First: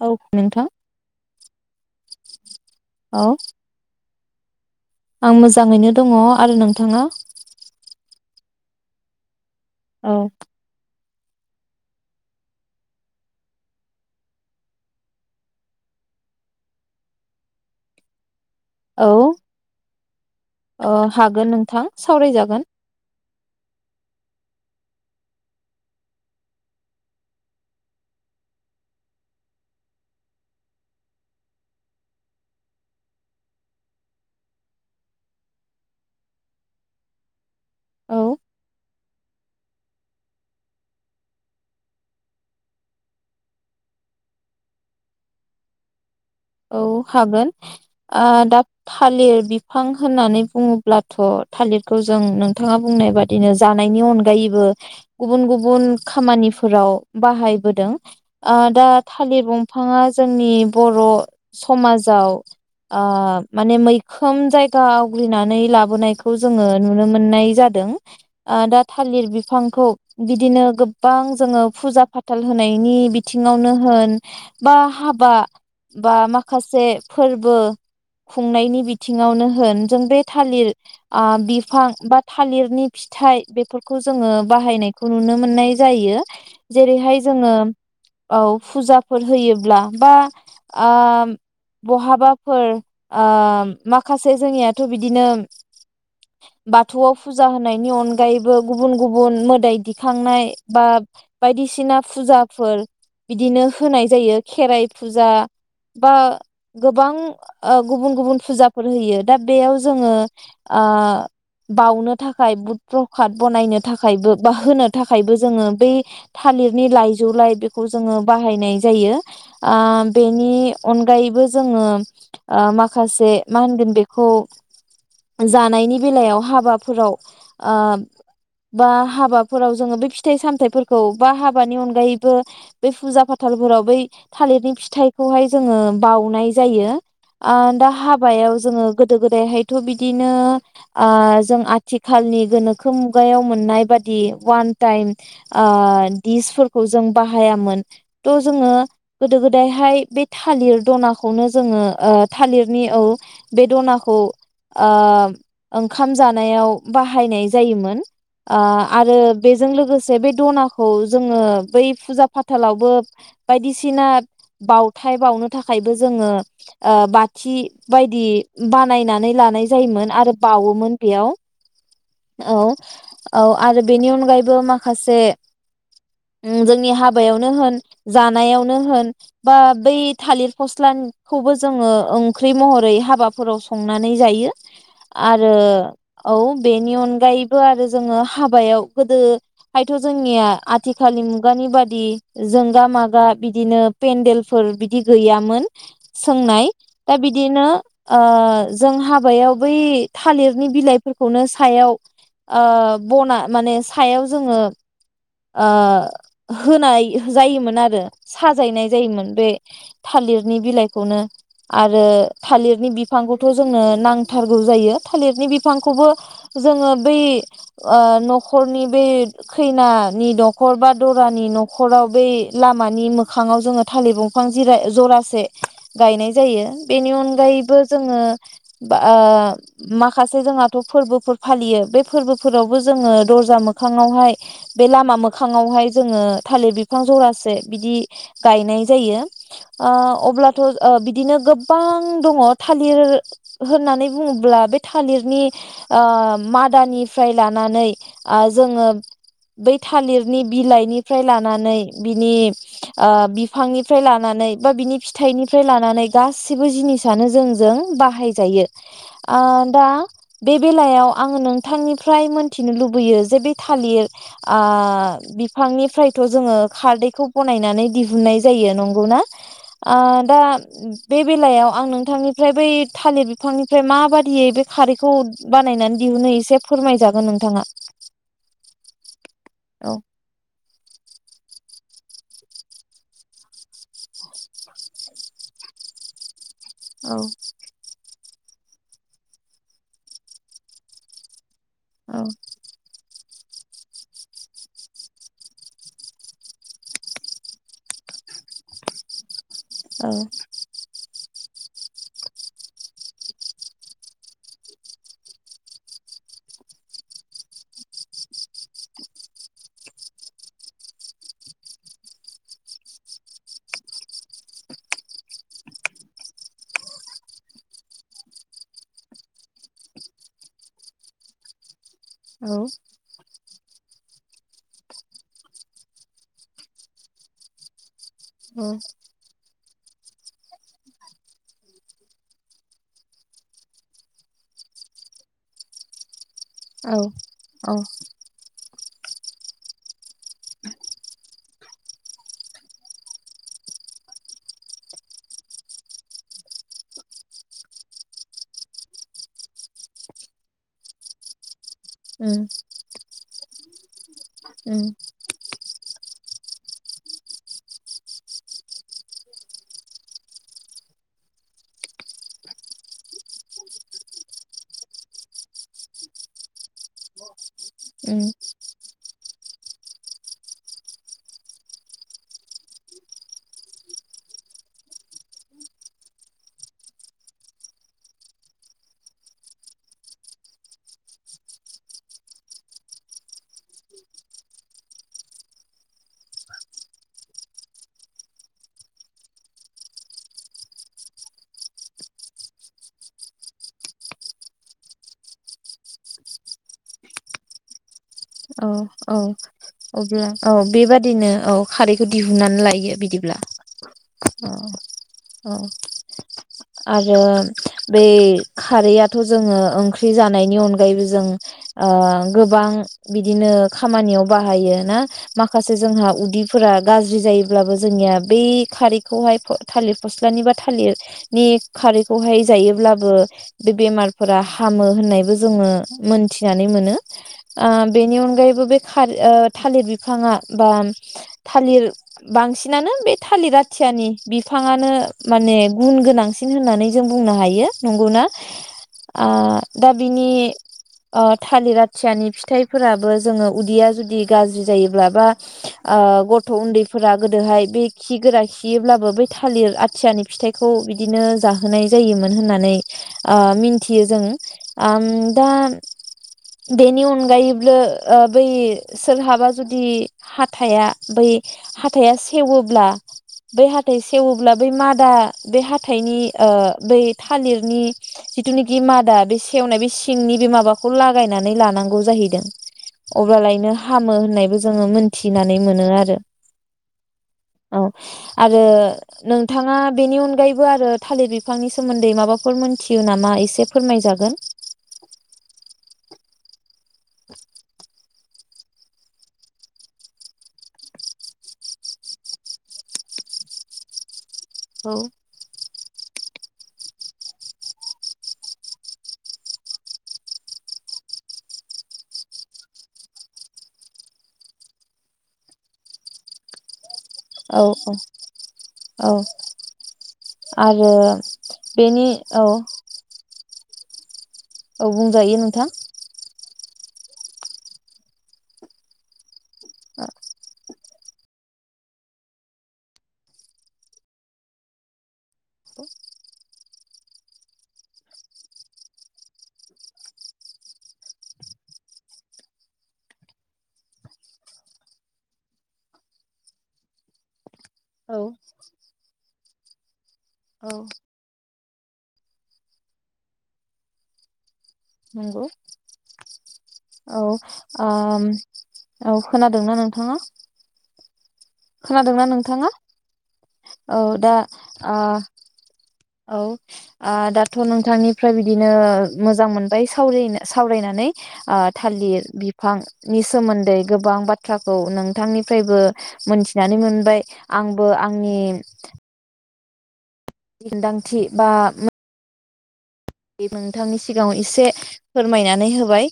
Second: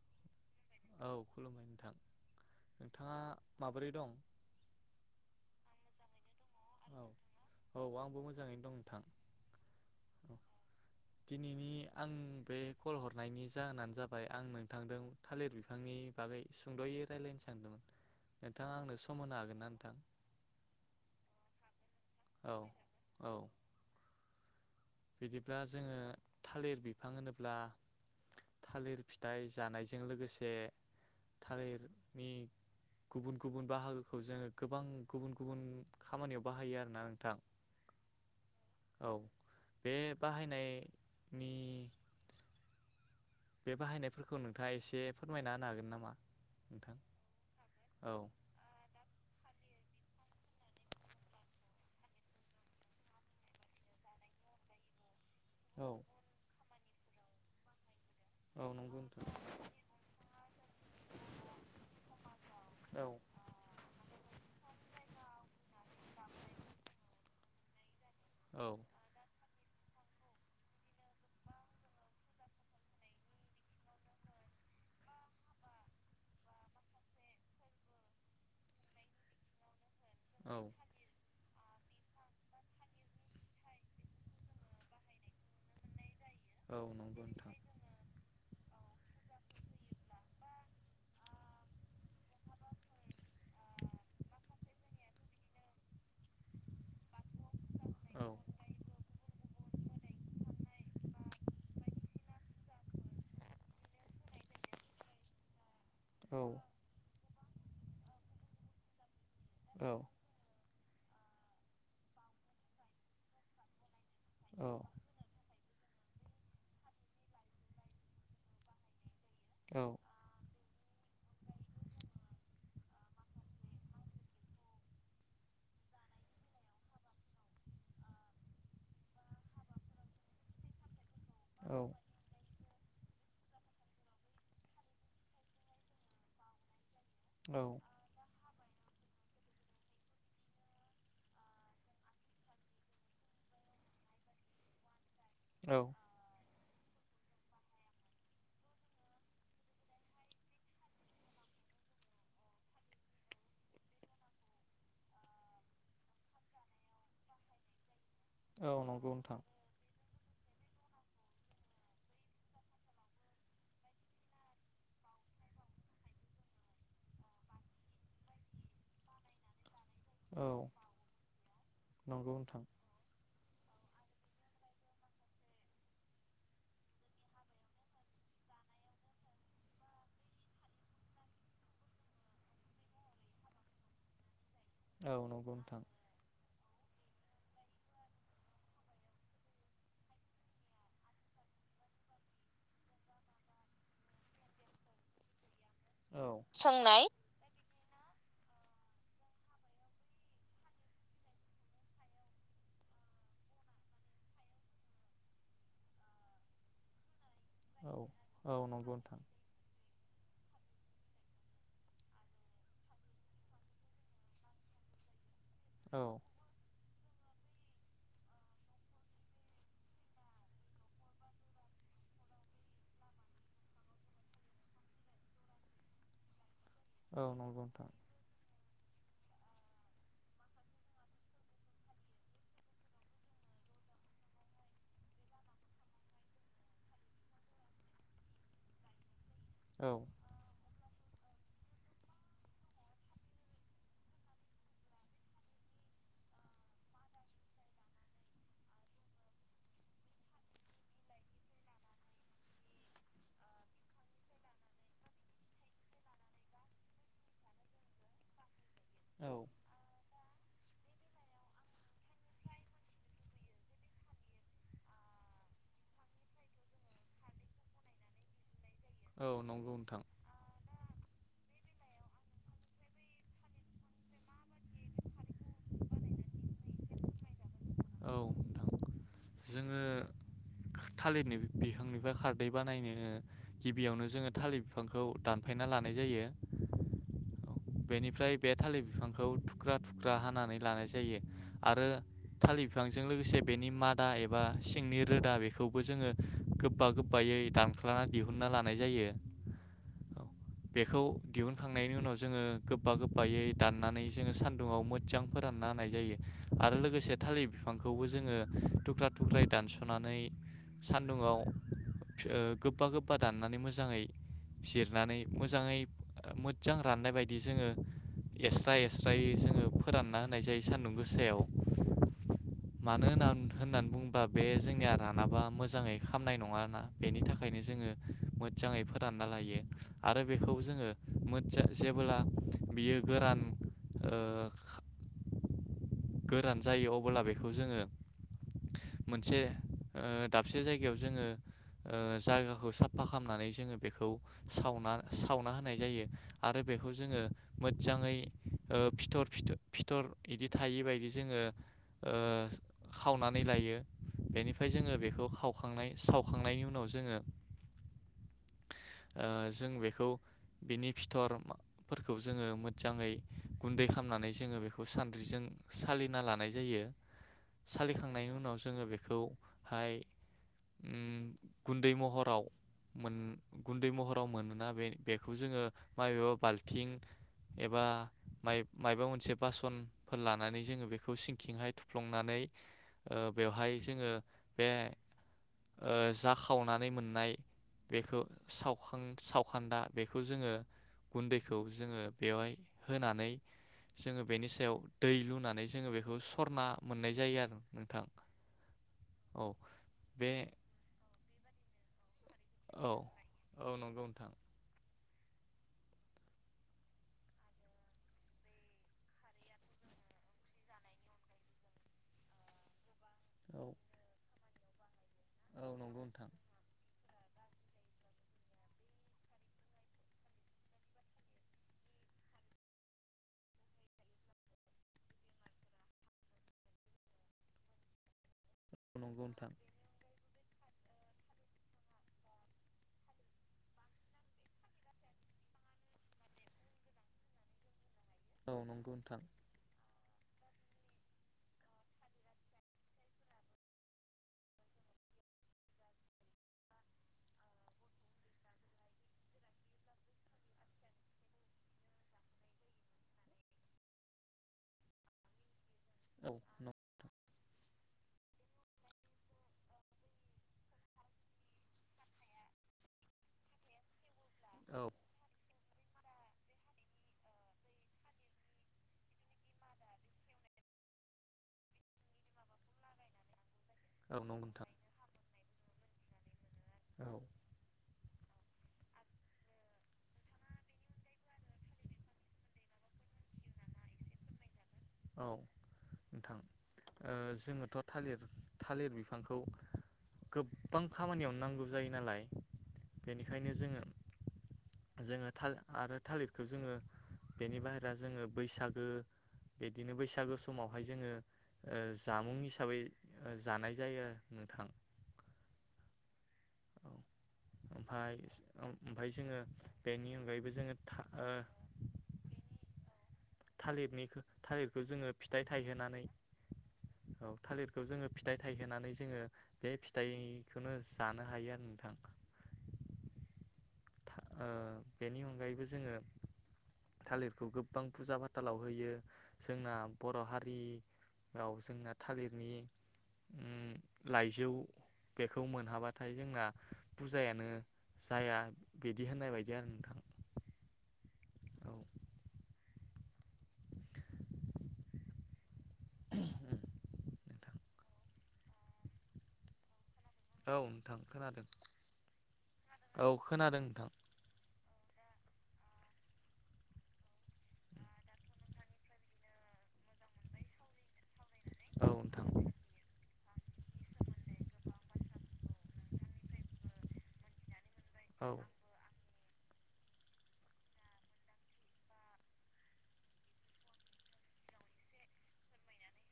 औ नोंथां औ [unintelligible] आं मोजाङैनो दङ। आरो नोंथाङा? औ आंबो मोजाङैनो दं नोंथां औ दिनैनि आं बे कल हरनायनि जाहोनानो जाबाय आं नोंथांजों थालिर बिफांनि बागै सुंद'यै रायलायनो सानदोंमोन नोंथाङा आंनो सम होनो हागोन ना नोंथां? अ हागोन नोंथां। औ सावरायजागोन। औ बिदिब्ला जोङो थालिर बिफां होनोब्ला थालिर फिथाइ जानायजों लोगोसे थालिरनि गुबुन गुबुन बाहागोखौ जोङो गोबां गुबुन गुबुन खामानियाव बाहायो आरोना नोंथां, औ औ बे बाहायनायनि बे बाहायनायफोरखौ नोंथाङा एसे फोरमायना होनो हागोन नामा? औ नोंथां हागोन औ आ दा थालिर बि फां होननानै बुङोब्लाथ' थालिरखौ जों नोंथाङा बुंनाय बादिनो जानायनि अनगायैबो गुबुन गुबुन औ खामानि फोराव बाहायबोदों। आ औ दा नंगौ नोंथां थालिर बंफाङा जोंनि बर' समाजाव आ औ माने मै खोम जायगा आवग्रिनानै लाबोनायखौ जोङो नुनो मोननाय जादों। आं औ दा थालिर बिफां खौ बिदिनो गोबां जोङो फुजा फाथाल होनायनि बिथिङावनो होन बा हाबा बा माखासे फोरबो खुंनायनि बिथिङावनो होन जों बे औ थालिर आ बि बिफां बा थालिरनि फिथाइ बेफोरखौ जोङो बाहायनायखौ नुनो मोननाय जायो। औ नंगौ जेरैहाय जोङो नोंथां औ फुजाफोर होयोब्ला बा आ बहाबाफोर आ माखासे जोंनियाथ' बिदिनो बाथौआव फुजा होनायनि औ अनगायैबो गुबुन गुबुन मोदाइ दिखांनाय बा बायदिसिना फुजाफोर बिदिनो होनाय जायो खेराइ फुजा बा औ गोबां ओ गुबुन गुबुन फुजाफोर होयो। दा औ बेयाव जोङो आ बावनो थाखाय बुट प्रकाद बनायनो था खायबो बा होनो थाखायबो जोङो बै थालिरनि लाइजौ लाइ बेखौ जोङो बाहायनाय जायो। आम नि अनगायैबो जोङो ओ माखासे मा होनगोन बेखौ जानायनि बेलायाव हाबाफोराव बा आ हाबाफोराव जोङो बे फिथाइ सामथायाइफोरखौ बा हाबानि अनगायैबो बेै फुजा फाथालफोराव बै थालिरनि फिथाइ खौहाय जोङो बाउनाय जायो। आ दा हाबायाव जोङो गोदो गोदायहायथ बिदिनो आ जों आथिखालनि गोनोखो मुगायाव मोननाय बादि वान टाइम ओ औ दिसफोरखौ जों बाहायामोन थ' जोङो गोदो गोदायहाय बे थालिर दनाखौनो जोङो ओ थालिरनि औ बे दनाखौ ओ ओंखाम जानायाव बाहायनाय जायोमोन। औ आ औ नंगौ आरो नोंथां बेजों लोगोसे बे दनाखौ जोङो बै फुजा फाथालावबो बायदिसिना बाउ थाय बावनो थाखायबो जोङो ओ बाथि बायदि बानायनानै लानाय जायोन आरो औ बावोमोन बेयाव। नंगौ औ नोंथां औ आरो बेनि अन गायबो माखासे ओम जोंनि हाबायावनो होन जानायावनो होन बा बै थालिर फस्लानखौबो जोङो ओंख्रि महरै हाबाफोराव संनानै जायो। औ आरो नंगौ नोंथां औ बेनि अन गायैबो आरो जोङो हाबायाव गोदोहायथ जोंनिया आथिखालनि मुगानि बादि जोंगा मागा बिदिनो पेेन्डेल फोर बिदि गैयामोन। सोंनाय दा बिदिनो ओ जों हाबायाव बै थालिरनि बिलाइफोरखौनो सायाव ओ बना माने सायाव जोङो ओ होनाय जायोमोन औ आरो औ साजायनाय नंगौ नोंथां जायोमोन। थालिरनि बिलाइखौनो आरो थालिरनि बिफांखौथ जोंनो नांथारगौ जायो थालिर नि औ बिफांखौबो जोङो बै ओ नखरनि बै खैनानि नखर बा दरानि नखराव बै लामानि मोखाङाव जोङो थालिर बं फां जिरा जरासे गायनाय जायो। बेनि औ नंगौ अनगायैबो नोंथां जोङो ओ माखासे जोंहाथ फोरबोफोर फालियो बे फोरबोफोरावबो जोङो दरजा मोखाङावहाय बे लामा मोखाङावहाय जोङो थालिर बिफां जरासे बिदि गायनाय जायो। ओ औ अब्लाथ' ओ बि दिनो गोबां दङ थालिर होननानै बुङोब्ला बे थालिरनि आ मादानिफ्राय लानानै आ जोङो बै थालिरनि बिलाइनिफ्राय लानानै बिनि आ बिफांनि फ्राय लानानै बा बिनि फिथाइनिफ्राय लानानै गासिबो जिनिसनो जोंजों बाहायजायो। औ आ दा बे बेलायाव आङो नोंथांनिफ्राय मोनथिनो लुबैयो जे बे थालिर ओ बिफांनिफ्रायथ जोङो खारदैखौ बनायनानै दिहुनन्नाय जायो। नंगौना औ नंगौ आ नोंथां दा बे बेलायाव आं नोंथांनिफ्राय बै थालिर बिफांनिफ्राय माबादियै बे खारैखौ बानायनानै दिहुनो एसे फोरमायजागोन नोंथाङा। औ जोङो औ थालिरनि बि फांनिफ्राय खारदै बानायनो ओ गिबियावनो जोङो थालिर बिफांखौ दानफायना लानाय जायो। औ। बेनिफ्राय बे थालिर बिफांखौ थुख्रा थुख्रा हानानै लानाय जायो। आरो औ थालि बेजों लोगोसे बेनि मादा एबा सिंनि रोदा बेखौबो जोङो गोबा गोबायै दानख्लानानै दिहुनन्ना लानाय जायो। औ बेखौ दिहुनखांनायनि उनाव जोङो गोबा गोबायै दाननानै जोङो सान्दुुंआव मोजां फोरानना होनाय जायो आरो लोगोसे थालिर बिफांखौबो जोङो थुख्रा थुख्रायै दानसनानै सान्दुङाव गोबा गोबा दाननानै मोजाङै जिरनानै मोजाङै मोजां राननाय बायदि जोङो एस्राय एस्रायै जोङो फोरानना होनाय जायो सान्दुं गोसायाव। मानो होनना होननानै बुङोबा बे जोंनिया रानाबा मोजाङै खामनाय नङाना बेनि थाखायनो जोङो औ मोजाङै फोरानना लायो आरो बेखौ जोङो जेबोला बियो गोरान ओ गोरान जायो औ अब्ला बेखौ औ जोङो मोनसे ओ दाबसे जायगायाव जोङो ओ जायगाखौ साफा खालामनानै जोङो बेखौ सावना सावना होनाय जायो आरो बेखौ जोङो मोजाङै फिथर फिथर बिदि थायिबायदि बि जोङो उम ओ खावनानै नै लायो बेनिफ्राय उम जोङो बेखौ खावखांनाय सावखांनायनि उनाव जोङो ओ जों बेखौ बेनि फिथरफोरखौ जोङो मोजाङै गुन्दै खालामनानै जोङो बेखौ सान्द्रिजों सालिना लानाय जायो उम सालिखांनायनि उनाव जोङो बेखौ बेखौहाय उम गुन्दै महराव मोन गुन्दै महराव मोनोना बेखौ जोङो माबेबा बाल्थिं एबा माइबा मोनसे बासनफोर ला नानै जोङो बेखौ सिंखिंहाय थुफ्लंनानै ओ बेवहाय जोङो बे ओ जा खावनानै मोननाय बेखौ सावखां सावखान्दा बेखौ जोङो गुन्दैखौ जोङो बेवहाय होनानै जोङो बेनि सायाव दै लुनानै जोङो बेखौ सरना मोननाय जायो आरो नोंथां। औ अ औ बे औ बेबादिनो औ- खारैखौ दिहुननानै औ लायो बिदिब्ला। औ नंगौ नोंथां औ आरो बै खारैआथ जोंङो ओंख्रि जानायनि अनगायैबो जों ओ गोबां बिदिनो औ खामानियाव बाहायो ना। औ माखासे नंगौ जोंहा नोंथां उदैफोरा गाज्रि, बिदि जायोब्लाबो जोंनिया बे खारैखौहाय थालिर फस्लानि बा थालिरनि खारैखौहाय जायोब्लाबो बे बेमारफोरा हामो होननायबो जोंङो मोनथिनानै मोनो ओ बेनि अनगायैबो बे औ खारै नंगौ ओ नोंथां थालिर बिफाङा बा थालिर बांसिनानो बे थालिर आथियानि बिफाङानो माने गुन गोनांसिन होननानै जों बुंनो हायो। नंगौना औ नंगौ नोंथां आ दा बिनि ओ थालिर आथियानि फिथाइफोराबो जोङो उदैया जुदि गाज्रि जायोब्ला बा ओ गथ' उन्दैफोरा गोदोहाय बे खि गोरा खियोब्लाबो बै थालिर आथियानि फिथाइखौ बिदिनो जाहोनाय जायोमोन होननानै ओ मिन्थियो जों ओम दा औ बेनि अन गायोब्ला ओ बै सोरहाबा जुदि हाथाया बै हाथाया सेवोब्ला बै हाथाय सेेवोब्ला बै मादा बे हाथा थायनि ओ बै थालिरनि जिथुनाखि मादा बे सेवनाय बे सिंनि बे माबाखौ लागायनानै लानांगौ जाहैदों। अब्लालायनो ह हामो औ नंगौ होननायबो नोंथां जोङो मोनथि मिथिनानै मोनो आरो औ औ आरो नोंथाङा बेनि अनगायैबो आरो थालिर बिफांनि सोमोन्दै माबाफोर मोनथियो नामा एसे फोरमायजागोन। औ। नोंथां ओ जोङोथ' थालिर थालिर बिफांखौ गोबबां खामानियावनो नांगौ जायो नालाय बेनिखायनो जोङो औ जोङो थाल आरो थालिर बेखौ जोङो बेनि बाहेरा जोङो बैसागो बिदिनो बैसागो समावहाय जोङो जामुं हिसाबै जानाय जायो आरो नोंथां औ औ औ ओमफाय औ ओ-ओमफाय जोङो बेनि अनगायैबो जोङो आरो था ओ बेनि औ थालिरनिखौ थालिरखौ औ जोङो बुंजायो फिथाइ नोंथां। थायहोनानै औ थालिरखौ जोङो फिथाइ थायहोनानै जोङो बे फिथाइखौनो जानो हायो आरो नोंथां ओ बेनि अनगायैबो जोङो थालिरखौ गोबां फुजा फाथालाव होयो जोंना बर' हारियाव जोंना थालिरनि उम लाइजौ बेखौ मोनहाब्लाथाय जोंना फुजायानो औ जाया। बिदि होननाय बायदि आरो नोंथां औ औ नंगौ औ नोंथां ओम औ खोनादोंना नोंथाङा? औ नोंथां खोनादों खोनादोंना नोंथाङा? औ खोनादों नोंथां औ दा आ औ ओ दाथ' नोंथांनिफ्राय बिदिनो मोजां मोनबाय सावरिनो सावरायनानै औ थालिर नोंथां बिफांनि सोमोन्दै गोबां बाथ्राखौ नोंथांनिफ्रायबो मोनथिनानै मोनबाय आंबो औ आंनि मोनदांथि बा नोंथांनि सिगाङाव इसे फोरमायनानै होबाय।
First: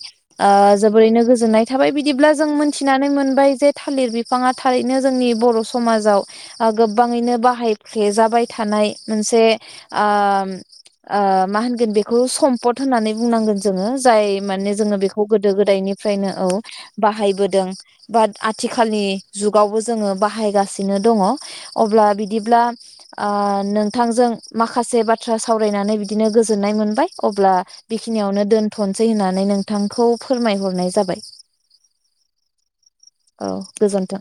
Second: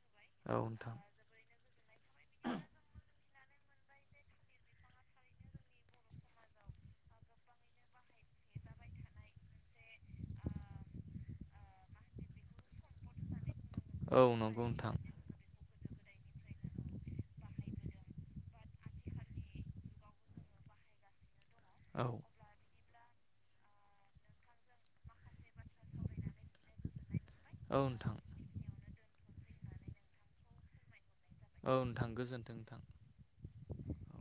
ओ औ नोंथां जोबोरैनो गोजोननाय थाबाय बिदिब्ला जों मोनथिनानै मोनबाय जे थालिर बिफाङा थारैनो जोंनि बर' समाजाव गोबाङैनो बाहायफ्लेजाबाय थानाय मोनसे ओ ओ मा होन बेखौ सम्पद होननानै बुंनांगोन। जोङो औ जाय नंगौ माने नोंथां जोङो बेखौ गोदो गोद दायनिफ्रायनो औ बाहायबोदों बाद आथिखालनि जुगावबो जोंबाहायगासिनो दङ औ अब्लाबिदिब्ला ओ नोंथांजों माखासे बाथ्रा सावरायनानै बिदिनो गोजो गोजोन्नाय मोनबाय‌। अब्ला औ नोंथां बेखिनियावनो दोन्थनो सै होननानै नोंथांखौ फोरमायहरनाय जाबाय। औ नोंथां गोजोनथों नोंथां औ गोजोन्थों।